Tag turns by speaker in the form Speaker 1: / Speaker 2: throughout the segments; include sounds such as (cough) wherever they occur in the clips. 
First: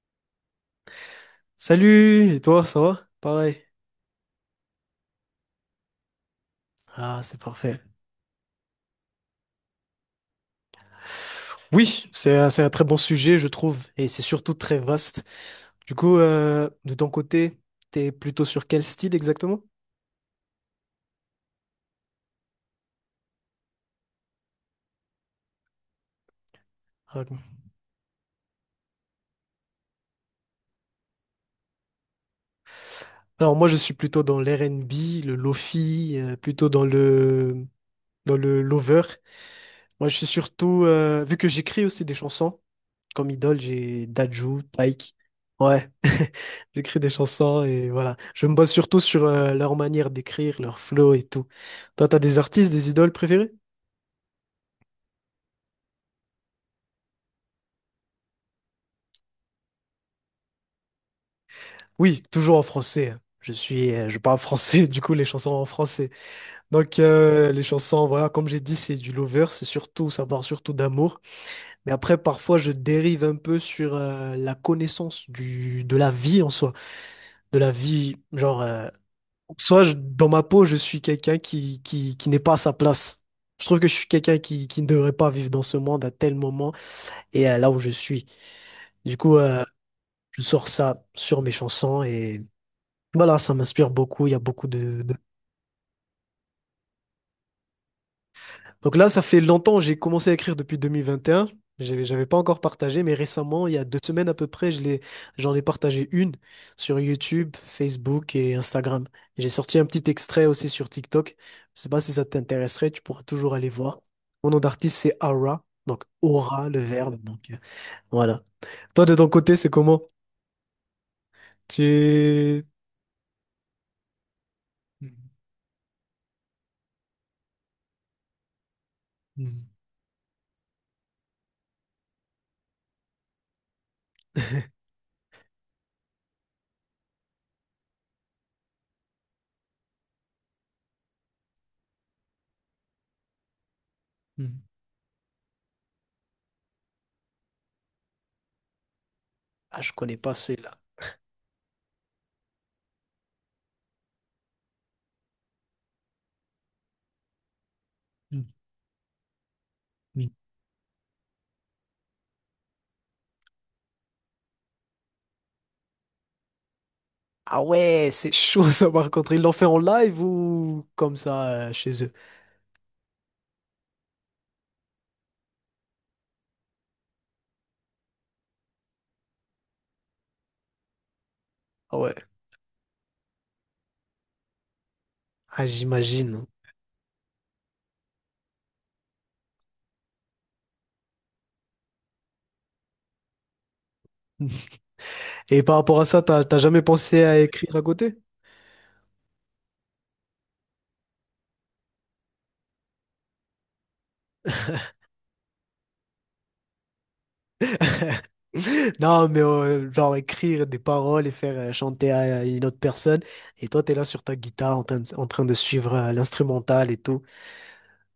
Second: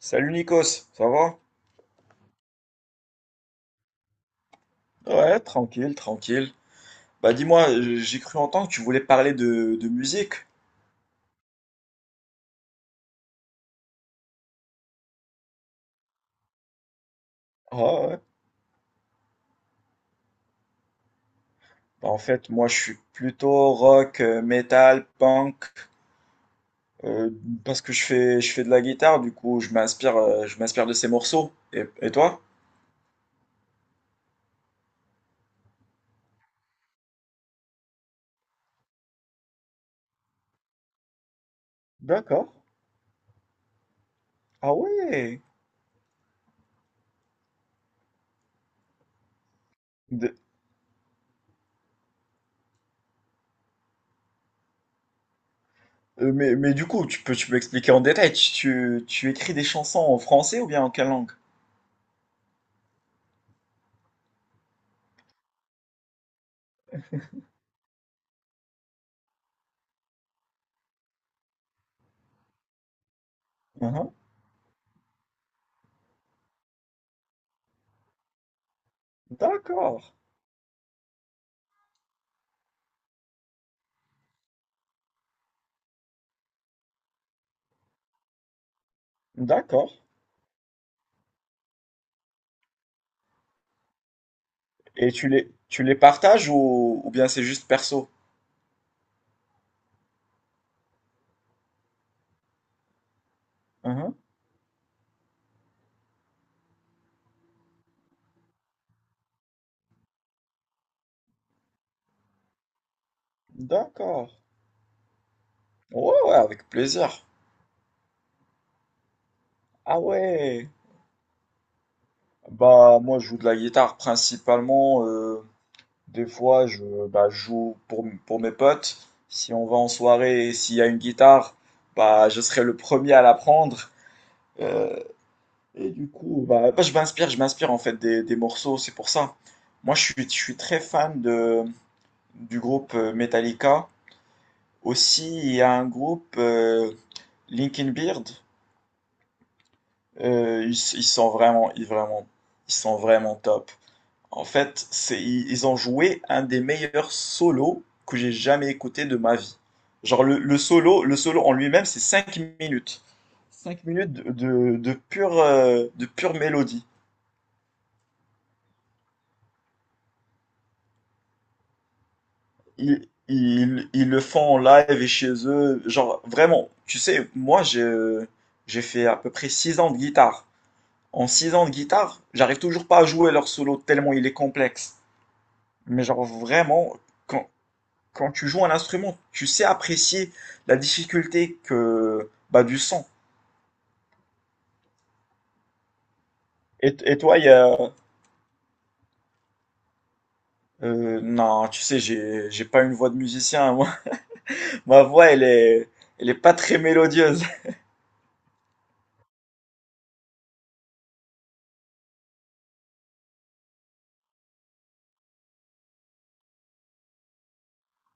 Speaker 1: Salut Nikos, ça va?
Speaker 2: Salut, et toi, ça va? Pareil.
Speaker 1: Ouais, tranquille, tranquille.
Speaker 2: Ah,
Speaker 1: Bah
Speaker 2: c'est
Speaker 1: dis-moi,
Speaker 2: parfait.
Speaker 1: j'ai cru entendre que tu voulais parler de musique.
Speaker 2: Oui, c'est un très bon sujet, je trouve, et c'est surtout très vaste. Du coup, de ton côté,
Speaker 1: Ah
Speaker 2: t'es
Speaker 1: ouais.
Speaker 2: plutôt sur quel style exactement?
Speaker 1: Bah, en fait, moi je suis plutôt rock, metal, punk, euh,
Speaker 2: Raconte.
Speaker 1: parce que je fais de la guitare, du coup je m'inspire, je m'inspire de ces morceaux. Et toi?
Speaker 2: Alors moi, je suis plutôt dans l'R&B, le lofi, plutôt dans le lover. Moi, je suis surtout, vu que j'écris aussi des
Speaker 1: D'accord.
Speaker 2: chansons. Comme idole, j'ai Dadju,
Speaker 1: Ah
Speaker 2: Taïk.
Speaker 1: ouais.
Speaker 2: Ouais, (laughs) j'écris des chansons et voilà. Je me base surtout sur leur manière
Speaker 1: De-
Speaker 2: d'écrire, leur flow et tout. Toi, t'as des artistes, des idoles préférées?
Speaker 1: mais du coup, tu peux expliquer en détail, tu écris des chansons en français ou bien en quelle langue?
Speaker 2: Oui, toujours en français, hein. Je parle français, (laughs) du coup, les chansons en français. Donc, les chansons, voilà, comme j'ai dit, c'est du lover, ça parle surtout d'amour. Mais après, parfois, je dérive un peu sur
Speaker 1: Mhm.
Speaker 2: la connaissance de la vie en soi, de la vie, genre,
Speaker 1: D'accord.
Speaker 2: dans ma peau, je suis quelqu'un qui n'est pas à sa place. Je trouve que je suis quelqu'un qui ne devrait pas vivre dans ce monde à tel moment et là où je suis. Du coup,
Speaker 1: D'accord.
Speaker 2: je sors ça sur mes chansons et voilà, ça m'inspire beaucoup. Il y a beaucoup
Speaker 1: Et
Speaker 2: de
Speaker 1: tu les partages ou bien c'est juste perso?
Speaker 2: Donc là, ça fait longtemps, j'ai commencé à écrire depuis 2021. J'avais pas encore partagé, mais récemment, il y a deux
Speaker 1: Mhm.
Speaker 2: semaines à peu près, j'en ai partagé une sur YouTube, Facebook et Instagram. J'ai sorti un petit extrait aussi sur TikTok. Je sais pas si ça t'intéresserait, tu pourras toujours aller voir.
Speaker 1: D'accord.
Speaker 2: Mon nom d'artiste, c'est Aura, donc
Speaker 1: Ouais, ouais,
Speaker 2: aura,
Speaker 1: avec
Speaker 2: le
Speaker 1: plaisir.
Speaker 2: verbe. Donc voilà. Toi, de ton côté, c'est
Speaker 1: Ah
Speaker 2: comment?
Speaker 1: ouais.
Speaker 2: Tu.
Speaker 1: Bah, moi, je joue de la guitare principalement.
Speaker 2: Mhm.
Speaker 1: Des fois, bah, je joue pour mes potes. Si on
Speaker 2: Mhm.
Speaker 1: va en soirée et s'il y a une guitare, bah, je serai le premier à la prendre.
Speaker 2: (laughs)
Speaker 1: Euh, et du coup, bah, je m'inspire en fait des morceaux, c'est pour ça. Moi, je suis très fan du groupe Metallica.
Speaker 2: Mhm.
Speaker 1: Aussi, il y a un groupe, Linkin Beard,
Speaker 2: Ah, je connais pas celui-là.
Speaker 1: ils ils sont vraiment top. En fait, ils ont joué un des meilleurs solos que j'ai jamais écouté de ma vie. Genre le solo en lui-même, c'est 5 minutes. 5 minutes de pure mélodie.
Speaker 2: Ah ouais, c'est chaud ça par contre. Ils l'ont fait en live ou comme ça chez eux?
Speaker 1: Ils le font en live et chez eux. Genre vraiment, tu sais, moi j'ai fait à peu près 6 ans de guitare. En 6 ans de
Speaker 2: Ah ouais,
Speaker 1: guitare, j'arrive toujours pas à jouer leur solo tellement il est complexe.
Speaker 2: ah,
Speaker 1: Mais genre
Speaker 2: j'imagine.
Speaker 1: vraiment, quand, quand tu joues un instrument, tu sais apprécier la difficulté que bah, du son.
Speaker 2: (laughs) Et par rapport à ça, t'as jamais
Speaker 1: Et
Speaker 2: pensé à
Speaker 1: toi,
Speaker 2: écrire à côté?
Speaker 1: non, tu sais, j'ai pas une voix de musicien. Moi. (laughs) Ma voix, elle est pas très mélodieuse.
Speaker 2: (laughs) Non, mais genre écrire des paroles et faire chanter à une autre personne. Et toi, t'es là sur ta guitare en train de suivre l'instrumental et tout.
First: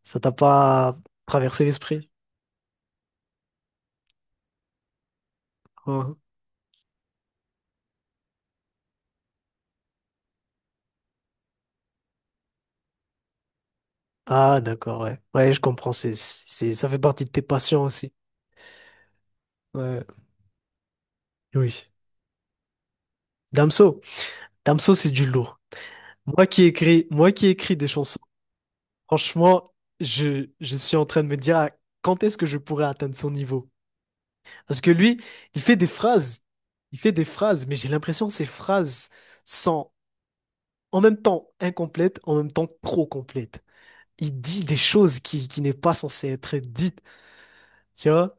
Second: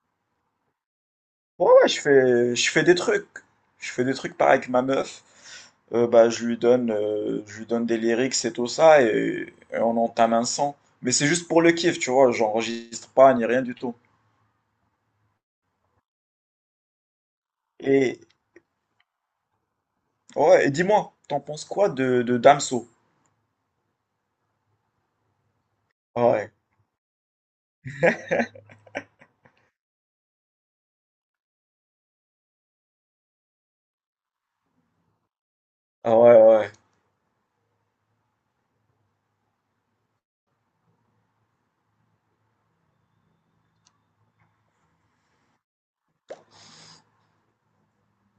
Speaker 2: Ça t'a pas traversé
Speaker 1: Ouais, ouais, je
Speaker 2: l'esprit?
Speaker 1: fais, je fais des trucs. Je fais des trucs pareil avec ma meuf. Euh,
Speaker 2: Hein.
Speaker 1: bah, je lui donne des lyrics et tout ça, et on entame un son. Mais c'est juste pour le kiff, tu vois, j'enregistre pas ni rien du tout.
Speaker 2: Ah, d'accord, ouais. Ouais, je comprends. Ça fait partie de tes passions aussi.
Speaker 1: Et,
Speaker 2: Ouais,
Speaker 1: ouais, et dis-moi, t'en penses
Speaker 2: oui.
Speaker 1: quoi de Damso?
Speaker 2: Damso. Damso, c'est du lourd.
Speaker 1: Ah
Speaker 2: Moi
Speaker 1: ouais,
Speaker 2: qui écris, moi qui écris des chansons, franchement, je suis en train de me dire ah, quand est-ce que je pourrais atteindre son niveau? Parce que lui, il fait des
Speaker 1: ah ouais,
Speaker 2: phrases,
Speaker 1: ouais, ouais.
Speaker 2: il fait des phrases, mais j'ai l'impression que ces phrases sont en même temps incomplètes, en même temps trop complètes. Il dit des choses qui n'est pas censé être dites, tu vois?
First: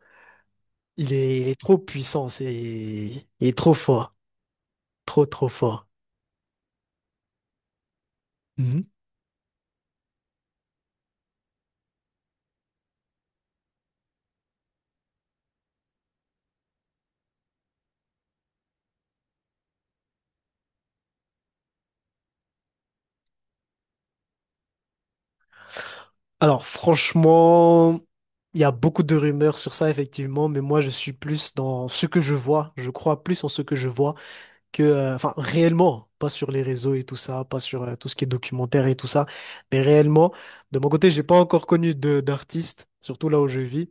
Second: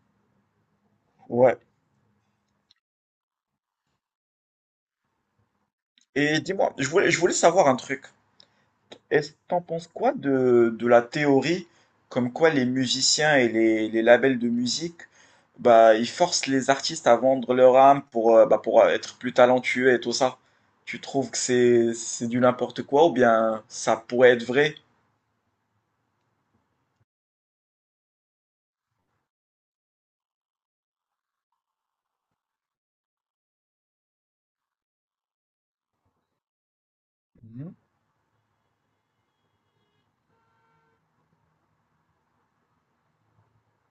Speaker 2: Il est
Speaker 1: Ouais.
Speaker 2: trop puissant, il est trop fort, trop trop fort.
Speaker 1: Et dis-moi, je voulais savoir un truc. Est-ce t'en penses quoi de la théorie comme quoi les musiciens et les labels de musique, bah, ils forcent les artistes à vendre leur âme bah, pour être plus talentueux et tout ça. Tu trouves que c'est du n'importe quoi ou bien ça pourrait être vrai?
Speaker 2: Alors franchement, il y a beaucoup de rumeurs sur ça effectivement, mais moi je suis plus dans ce que je vois, je crois plus en ce que je vois enfin réellement, pas sur les réseaux et tout ça, pas
Speaker 1: Mhm.
Speaker 2: sur tout ce qui est documentaire et tout ça, mais réellement, de mon côté, j'ai pas encore connu de d'artistes, surtout là où je vis,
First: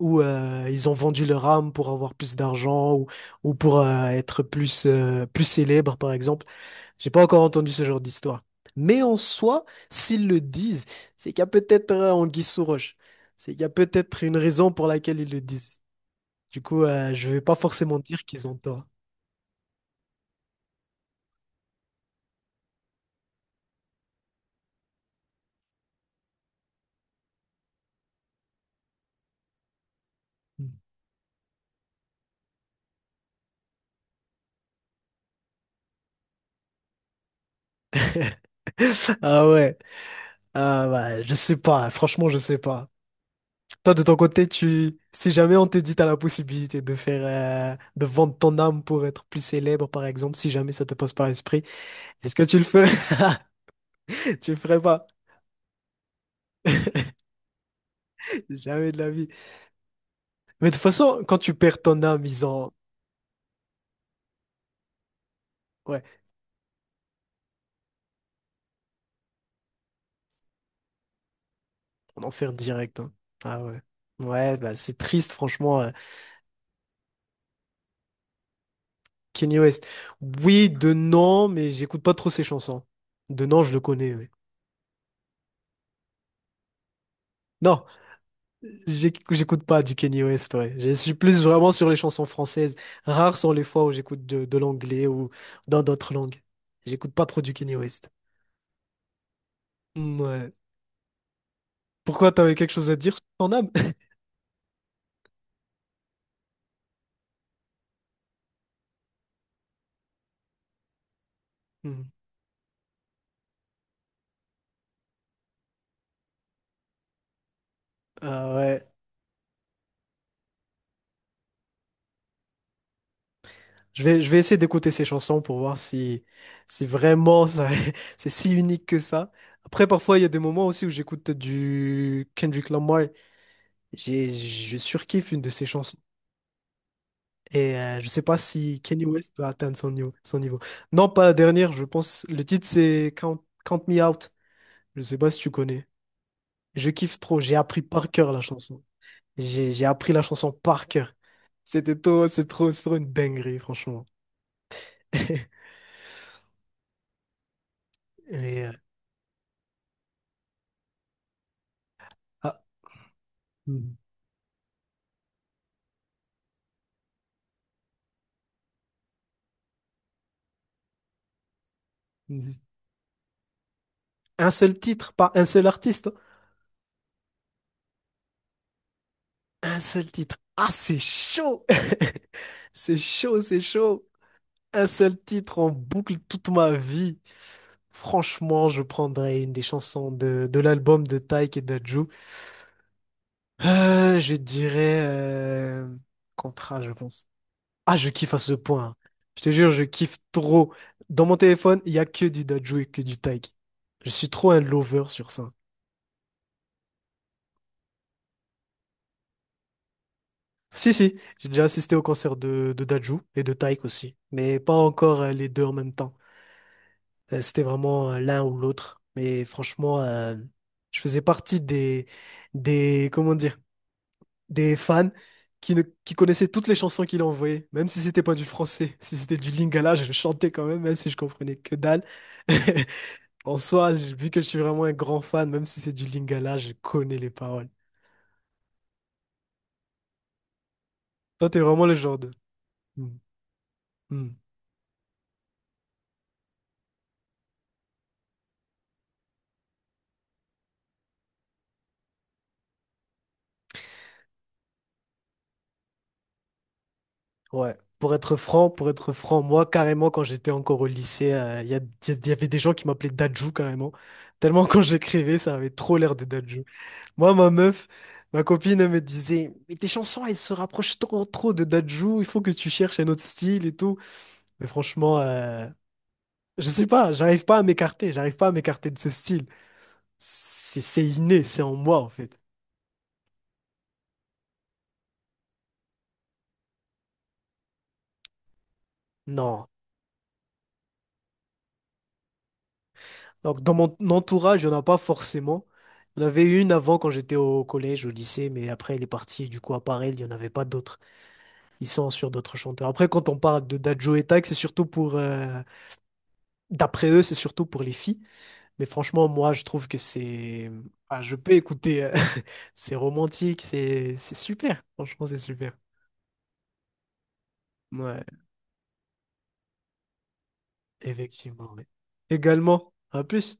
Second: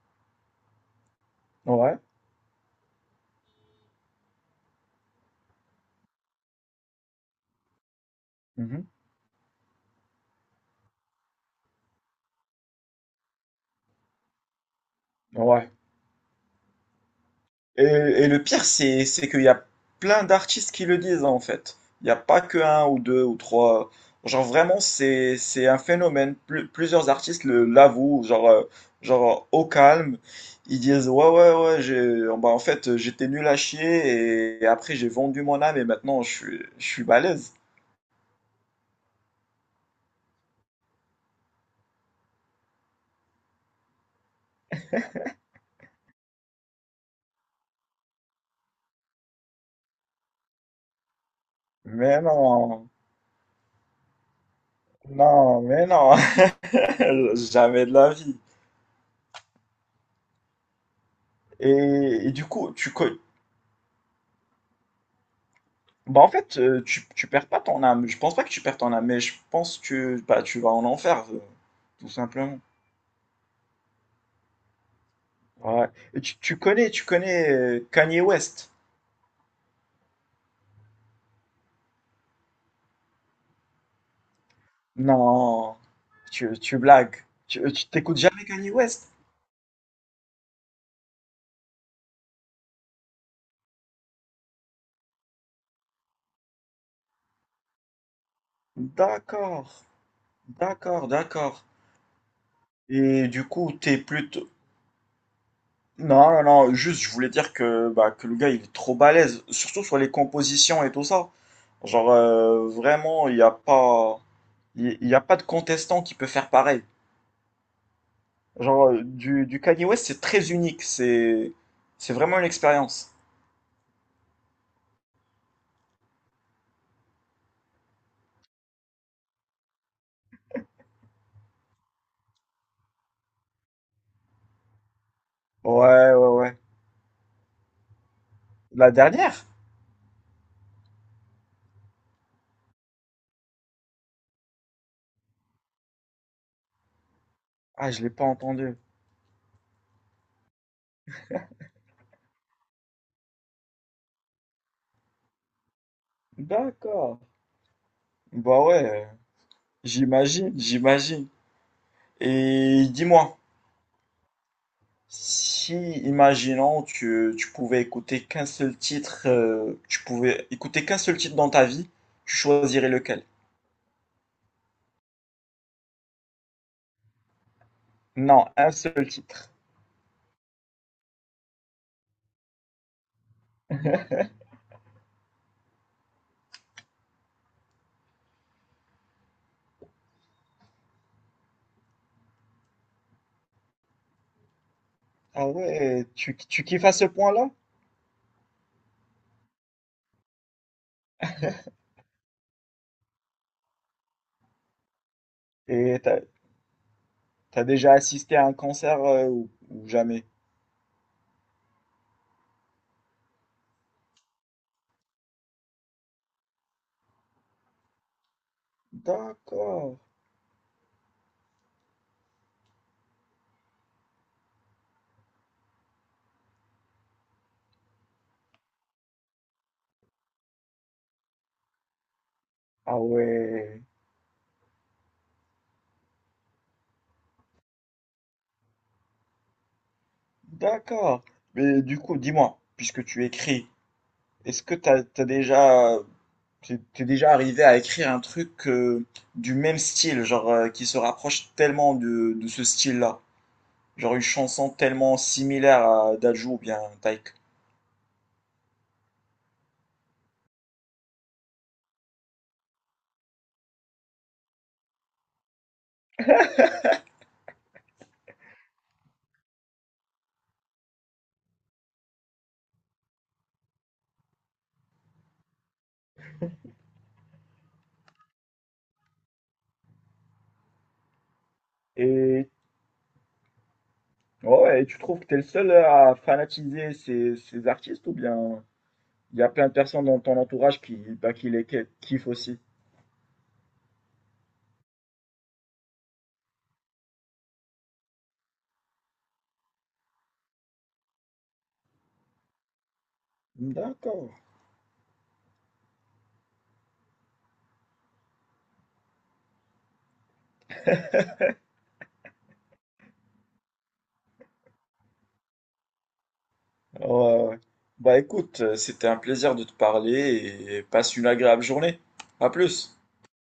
Speaker 2: où ils ont vendu leur âme pour
Speaker 1: Ouais.
Speaker 2: avoir plus d'argent ou pour être plus célèbre par exemple. J'ai pas encore entendu ce genre d'histoire.
Speaker 1: Mhm.
Speaker 2: Mais en soi, s'ils le disent, c'est qu'il y a peut-être un guise sous roche. C'est qu'il y a peut-être une raison pour laquelle ils le
Speaker 1: Ouais.
Speaker 2: disent. Du coup, je vais pas
Speaker 1: Et,
Speaker 2: forcément dire
Speaker 1: et le
Speaker 2: qu'ils ont
Speaker 1: pire,
Speaker 2: tort.
Speaker 1: c'est qu'il y a plein d'artistes qui le disent, hein, en fait. Il n'y a pas que un ou deux ou trois. Genre, vraiment, c'est un phénomène. Plusieurs artistes l'avouent, genre, au calme. Ils
Speaker 2: (laughs)
Speaker 1: disent, ouais, ouais, ouais, oh, bah, en fait, j'étais nul à chier et, après, j'ai vendu mon âme et maintenant, je suis balèze.
Speaker 2: Ah ouais. Ah bah, je sais pas. Franchement, je sais pas. Toi, de ton côté, si jamais on te dit t'as la possibilité de vendre ton âme pour être plus célèbre, par exemple, si jamais ça te passe par l'esprit,
Speaker 1: Mais
Speaker 2: est-ce que tu le ferais?
Speaker 1: non,
Speaker 2: (laughs) Tu le ferais pas.
Speaker 1: non, mais non, (laughs) jamais de la vie.
Speaker 2: Jamais de la vie. Mais de toute façon, quand tu
Speaker 1: Et,
Speaker 2: perds ton âme,
Speaker 1: et
Speaker 2: ils
Speaker 1: du
Speaker 2: ont,
Speaker 1: coup,
Speaker 2: ouais.
Speaker 1: bah en fait, tu perds pas ton âme. Je pense pas que tu perds ton âme, mais je pense que bah, tu vas en enfer, tout
Speaker 2: En enfer
Speaker 1: simplement.
Speaker 2: direct, hein. Ah ouais. Ouais, bah c'est triste, franchement.
Speaker 1: Ouais. Et tu connais Kanye West?
Speaker 2: Kanye West. Oui, de non, mais j'écoute pas trop ses chansons. De non, je le connais, oui.
Speaker 1: Non, tu blagues. Tu,
Speaker 2: Non,
Speaker 1: tu t'écoutes jamais Kanye West?
Speaker 2: j'écoute pas du Kanye West, ouais. Je suis plus vraiment sur les chansons françaises. Rares sont les fois où j'écoute de l'anglais ou dans d'autres langues. J'écoute pas trop du Kanye West.
Speaker 1: D'accord,
Speaker 2: Mm, ouais.
Speaker 1: d'accord, d'accord.
Speaker 2: Pourquoi t'avais quelque chose à dire sur
Speaker 1: Et du
Speaker 2: ton âme?
Speaker 1: coup, t'es plus non, non, non, juste je voulais dire que, bah, que le gars il est trop balèze, surtout sur les compositions et tout ça. Genre
Speaker 2: (laughs)
Speaker 1: vraiment, il y a pas de contestant qui peut faire pareil.
Speaker 2: Ah ouais.
Speaker 1: Genre du Kanye West c'est très unique, c'est vraiment une expérience.
Speaker 2: Je vais essayer d'écouter ces chansons pour voir si vraiment (laughs) c'est si unique que ça. Après, parfois, il y a des moments aussi où j'écoute du Kendrick Lamar. Je surkiffe une de ses chansons.
Speaker 1: Ouais, ouais, ouais.
Speaker 2: Je sais pas si
Speaker 1: La
Speaker 2: Kanye West
Speaker 1: dernière?
Speaker 2: va atteindre son niveau. Non, pas la dernière, je pense. Le titre, c'est Count Me Out. Je sais pas si tu connais. Je kiffe trop. J'ai appris
Speaker 1: Ah, je
Speaker 2: par
Speaker 1: l'ai pas
Speaker 2: cœur la
Speaker 1: entendue.
Speaker 2: chanson. J'ai appris la chanson par cœur. C'est trop une dinguerie, franchement. (laughs)
Speaker 1: D'accord. Bah
Speaker 2: Et,
Speaker 1: ouais, j'imagine, j'imagine.
Speaker 2: ah.
Speaker 1: Et dis-moi. Si, imaginons, tu pouvais écouter qu'un seul titre dans ta vie, tu
Speaker 2: Mhm.
Speaker 1: choisirais lequel?
Speaker 2: Un seul titre, pas un seul artiste.
Speaker 1: Non, un seul titre.
Speaker 2: Un seul titre. Ah, c'est chaud! (laughs) C'est chaud, c'est chaud. Un seul titre en boucle toute ma vie. Franchement, je prendrais une des chansons de l'album de Tyke et d'Adju. Je dirais
Speaker 1: Ah ouais, tu
Speaker 2: Contra,
Speaker 1: kiffes
Speaker 2: je
Speaker 1: à ce
Speaker 2: pense.
Speaker 1: point-là?
Speaker 2: Ah, je kiffe à ce point, hein. Je te jure, je kiffe trop. Dans mon téléphone, il y a que du d'Adju et que du Tyke. Je suis trop un lover sur ça.
Speaker 1: Et t'as déjà assisté à un concert ou jamais?
Speaker 2: Si, si, j'ai déjà assisté au concert de Dajou et de Taïk aussi, mais pas encore les deux en même temps. C'était vraiment l'un ou l'autre. Mais
Speaker 1: D'accord.
Speaker 2: franchement, je faisais partie des, comment dire, des fans qui, ne, qui connaissaient toutes les chansons qu'il envoyait, même si c'était pas du français, (laughs) si c'était du Lingala, je le chantais quand même, même si je comprenais que dalle. (laughs)
Speaker 1: Ah
Speaker 2: En
Speaker 1: ouais,
Speaker 2: soi, vu que je suis vraiment un grand fan, même si c'est du Lingala, je connais les paroles.
Speaker 1: d'accord.
Speaker 2: Toi, t'es
Speaker 1: Mais
Speaker 2: vraiment le
Speaker 1: du coup,
Speaker 2: genre de.
Speaker 1: dis-moi, puisque
Speaker 2: Hmm,
Speaker 1: tu écris,
Speaker 2: hmm.
Speaker 1: est-ce que t'es déjà arrivé à écrire un truc du même style, genre qui se rapproche tellement de ce style-là. Genre une chanson tellement similaire à Dajou ou bien Taïk.
Speaker 2: Ouais, pour être franc, moi carrément quand j'étais encore au lycée, il y avait des gens qui m'appelaient Dadju carrément. Tellement quand j'écrivais, ça avait trop l'air de Dadju. Moi, ma meuf, ma copine, elle me disait, mais tes chansons, elles se rapprochent trop, trop de Dadju, il faut que tu cherches un autre style et tout. Mais franchement, je sais pas, j'arrive pas à m'écarter, j'arrive pas à m'écarter de ce style. C'est inné, c'est en moi en fait.
Speaker 1: Et ouais, ouais, et tu trouves que t'es le seul à fanatiser ces artistes ou bien il y a
Speaker 2: Non.
Speaker 1: plein de personnes dans ton entourage bah, qui les kiffent aussi?
Speaker 2: Donc, dans mon entourage, il n'y en a pas forcément. Il y en avait une avant quand j'étais au collège, au lycée, mais après, elle est partie. Du coup, à part elle, il n'y en avait pas d'autres. Ils sont sur d'autres chanteurs. Après, quand on parle de Dadjo et
Speaker 1: D'accord.
Speaker 2: Tag, c'est surtout pour. D'après eux, c'est surtout pour les filles. Mais franchement, moi, je trouve que c'est. Ah, je peux écouter. (laughs) C'est romantique, c'est super. Franchement, c'est super.
Speaker 1: Ouais, ouais. Bah
Speaker 2: Ouais,
Speaker 1: écoute, c'était un plaisir de te parler et passe une agréable
Speaker 2: effectivement, ouais.
Speaker 1: journée. À
Speaker 2: Également.
Speaker 1: plus.
Speaker 2: À plus.